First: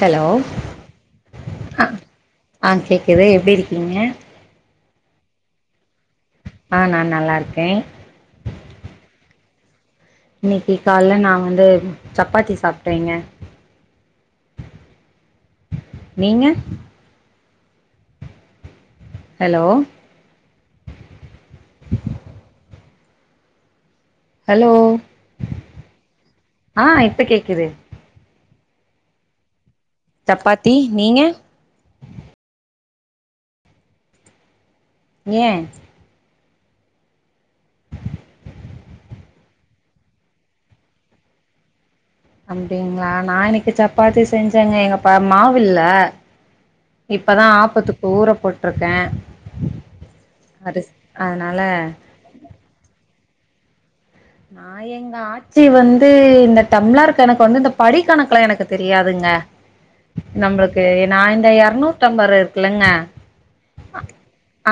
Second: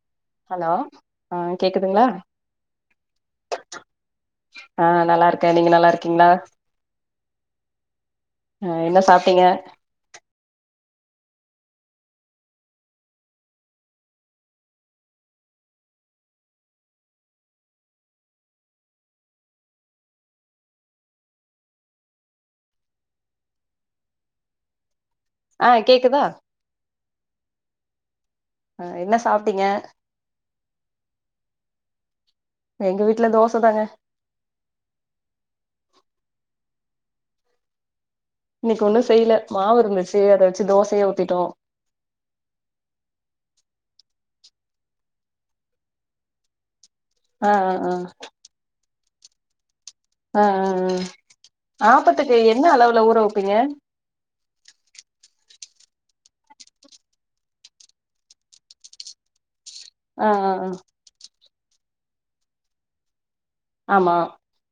Hello ஆ கேக்குதுங்களா ஆ கேட்குது எப்டி இருக்கீங்க ஆ நல்லா இருக்கே நீங்க நல்லா இருக்கீங்களா ஆ நான் நல்லா இருக்கே ஆ என்ன சாப்ட்டீங்க இன்னைக்கி கால்ல நா வந்து சப்பாத்தி சாப்ட்டேங்க நீங்க ஹலோ ஹலோ ஆ கேக்குதா ஆ இப்ப கேக்குது அ என்ன சாப்ட்டீங்க சப்பாத்தி நீங்க எங்க வீட்ல தோச தாங்க ஏ இன்னக்கு ஒன்னு செய்யல மாவு இருந்துச்சு அத வச்சு தோசையே ஊத்திட்டோ அப்டிங்களா நா இனைக்கு சப்பாத்தி செஞ்சேங்க எங்க பா மாவில்ல இப்பதா ஆ ஆ ஆ ஆப்பத்துக்கு ஊற போட்ருக்கே அது அதனால த்துக்கு என்ன அளவுல ஊற வப்பீங்க நா எங்கா ஆச்சி வந்து இந்த டம்ளார் கணக்கு வந்து இந்த படி கணக்குலா எனக்கு தெரியாதுங்க ஆ ஆ ஆ நம்பளுக்கு என் நா இந்த எரநூத்தம்பர் இருக்குல்லங்க ஆமா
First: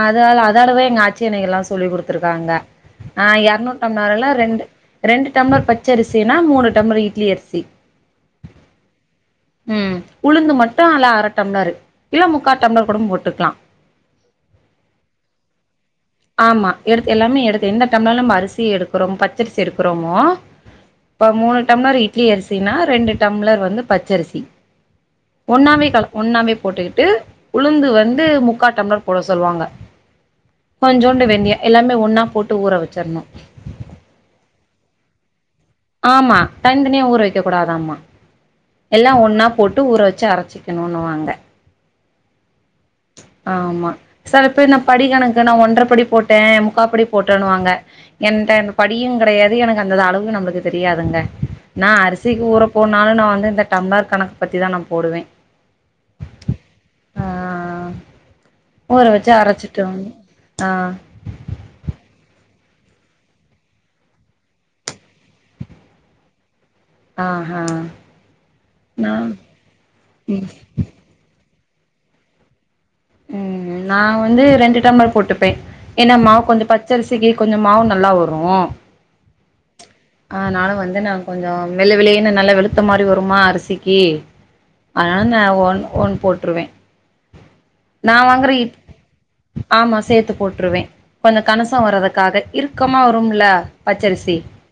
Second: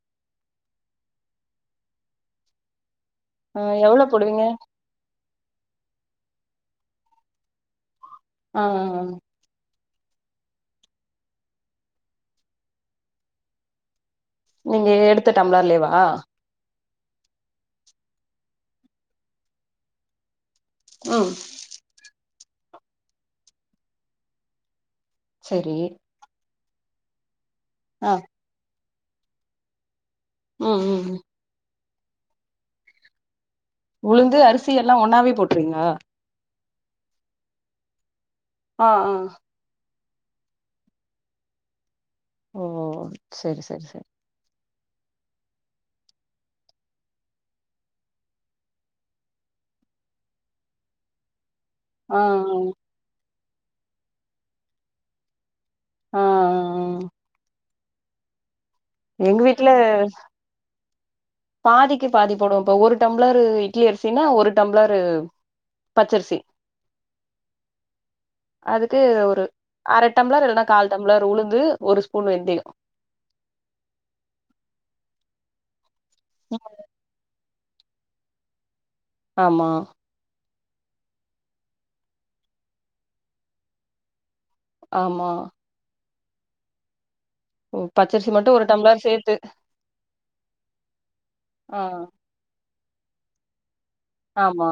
அதால அதாலவே எங்க ஆச்சி எனக்கு எல்லா சொல்லி குடுத்துருக்காங்க ஆ எவ்ளோ எரநூத்தம்ளர்ல போடுவீங்க ரெண்டு டம்ளர் பச்ச அரிசினா மூணு டம்ளர் இட்லி அரிசி ஆ அ அ ம் உளுந்து மட்டு அல அர டம்ளரு இல்ல முக்கா டம்ளர் கூட போட்டுக்கலா நீங்க எடுத்த டம்ளர்லேவா ஆமா எடுத்து எல்லாமே எடுத்து எந்த டம்ல நம்ம அரிசி எடுக்குறோ பச்சரிசி எடுக்குறோமோ இப்ப ம் மூணு டம்ளர் இட்லி அரிசினா ரெண்டு டம்ளர் வந்து பச்சரிசி சரி ஒண்ணாவே கல ஒண்ணாவே போட்டுக்கிட்டு உளுந்து ஆ வந்து முக்காட்டம்ளர் போட சொல்லுவாங்க ம் ம் ம் கொஞ்சோண்டு வெந்தய எல்லாமே ஒன்னா போட்டு ஊற வச்சிர்ணு உளுந்து அரிசி எல்லாமே ஒண்ணாவே போட்றீங்ளா ஆமா தனி தனியா ஊற வைக்க கூடாதாம்மா ஆ ஆ எல்லா ஒன்னா போட்டு ஊற வச்சு அரச்சி இன்னோன்னு வாங்க ஓ சரி சரி ஆமா சரி செல பேர் நா படி கணக்கு நா ஒன்றரப்படி போட்டே முக்கா படி போட்டேன்னுவாங்க என்ட அந்த படியு கெடையாது எனக்கு அந்த அளவு நம்மளுக்கு தெரியாதுங்க நா ஆ அரிசிக்கு ஆ ஊற போனாலு நா வந்து இந்த டம்ளர் கணக்கு பத்தி தா நா போடுவே ஆ அ அ ஆ ஊற வச்சு எங்க வீட்ல அரச்சிட்டு ஆ பாதிக்கு பாதி போடுவ இப்ப ஒரு டம்ளரு இட்லி அரிசினா ஒரு டம்ளரு பச்சரிசி ஆஹா அதுக்கு நா ஒரு அர டம்ளா ம் இல்லன்னா கால் டம் ளர் உளுந்து ஒரு ஸ்பூன் வெந்தய ம் நா வந்து ரெண்டு டம்ளர் போட்டுப்பே ஏன்ன மாவு கொஞ்ச பச்சரிசிக்கு கொஞ்ச மாவு நல்லா வரு ஆமா ஆனாலு வந்து நா கொஞ்சோ வெள்ளோ வெள்ளேன்னு நல்லா வெளுத்த மாரி வருமா அரிசிக்கு அதனால ஆமா நா ஒன் ஒன் போட்ருவே ம், நா பச்சரிசி மட்டு வாங்குற ஒரு இட் டம்ளர் சேத்து ஆமா சேத்து போட்டுருவே கொஞ்சோ கணசோ ஆ வரதுக்காக இருக்கமா வரும்ல பச்சரிசி ஆமா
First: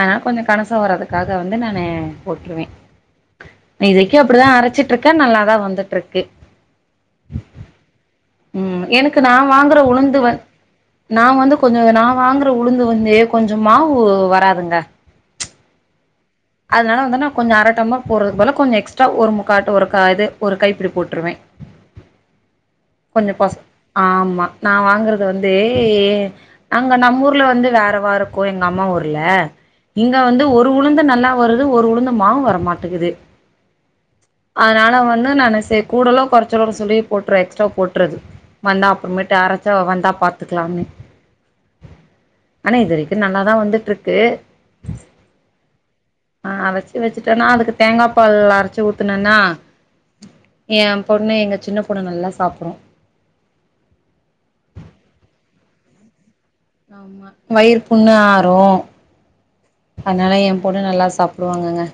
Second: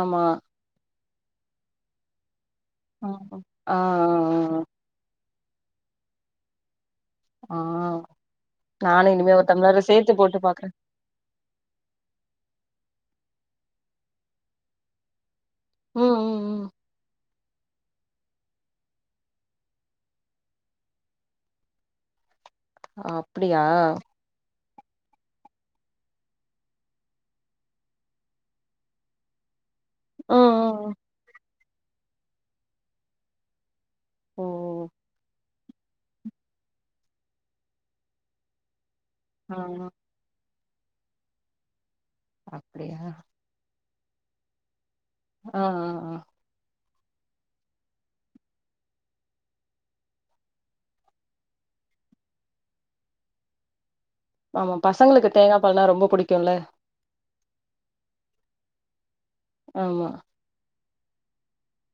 ஆனால கொஞ்சோ கனசோ வரதுக் காக வந்து நான்னு போட்டுருவ ஆமா. ஆ ஆ இது வரைக்கும் அப்டிதா அரச்சிட்டு ருக்கு நல்லா தா வந்துட்டு இருக்கு ஆ ம் நானு எனக்கு இனிமே நா ஒரு வாங்குற டம்ளரு சேத்து உளுந்து போட்டு வந் பாக்குற நா வந்து கொஞ்ச நா வாங்குற உளுந்து வந்து கொஞ்ச மாவு வராதுங்க ம்ம் அதனால வந்து நா கொஞ்ச அற டம்ள போடுர பதிலா கொஞ்ச எக்ஸ்ட்ரா ஒரு முக்காட்டு ஒரு கா இது ஒரு கைப்பிடி போட்டுருவ கொஞ்ச பச அப்டியா ஆமா நா வாங்கறது வந்து ஏ அங்க நம்ம ஊர்ல வந்து வேறவா இருக்கும் எங்க அம்மா ஊர்ல இங்க வந்து ம் ஒரு ம் ம். உளுந்து நல்லா வருது ஒரு உளுந்து மாவ் வரமாட்டக்குது ஓ அதனால வந்து நான்னு சே கூடலோ குறச்சலோன்னு சொல்லி போட்டுற எக்ஸ்ட்ரா போட்டுறது வந்தா அப்பறமேட்டு ஆ அரச்சா வந்தா பாத்துக்கலாம்னு ஆனா இது அப்டியா வரைக்கும் நல்லாதா வந்துட்டு இருக்கு ஆஆ ஆ அரச்சு வச்சுட்டன்னா அதுக்கு தேங்காய் பால் அரச்சு ஊத்துன்னா எய பொண்ணு எங்க சின்ன பொண்ணு நல்லா சாப்டு ஆமா பசங்களுக்கு தேங்காய் பால்னா ரொம்ப புடிக்குல்ல ஆமாம் வயிறு புண்ணு ஆறும் ஆமா அதனால எய பொண்ணு நல்லா சாப் சாப்புடுவாங்க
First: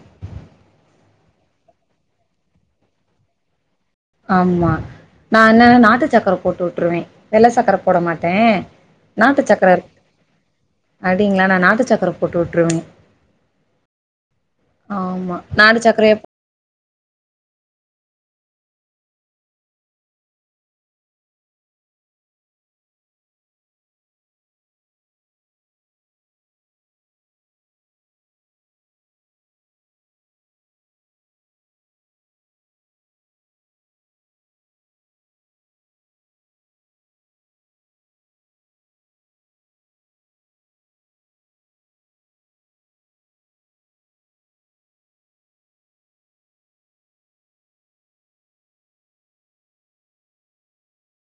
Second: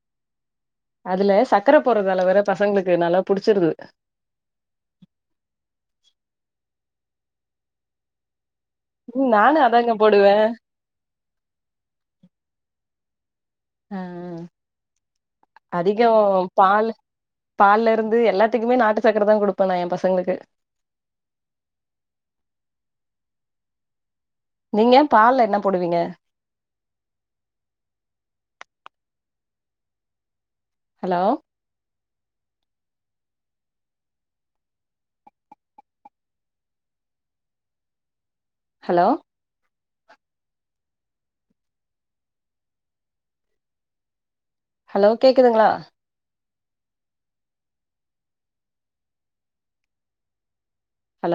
அதுல சக்கர போடுறதாலவேற பசங்களுக்கு நல்லா புடிச்சிருது ஆமா நான்னு நாட்டு சக்கர போட்டு விட்டுருவ வெள்ள சக்கர போட மாட்ட ம் நாட்டு நானு சக்கர அதாங்க போடுவே அப்டிங்களா நா நாட்டு சக்கர போட்டு விட்டுருவ அ நாட்டு அதிக சக்கரைய பால் பால்ல இருந்து எல்லாத்துக்குமே நாட்டு சாக்கர தா கொடுப்ப நா எய பசங்களுக்கு நீங்க பால்ல என்ன போடுவீங்க ஹலோ ஹலோ ஹலோ கேக்குதுங்களா ஹலோ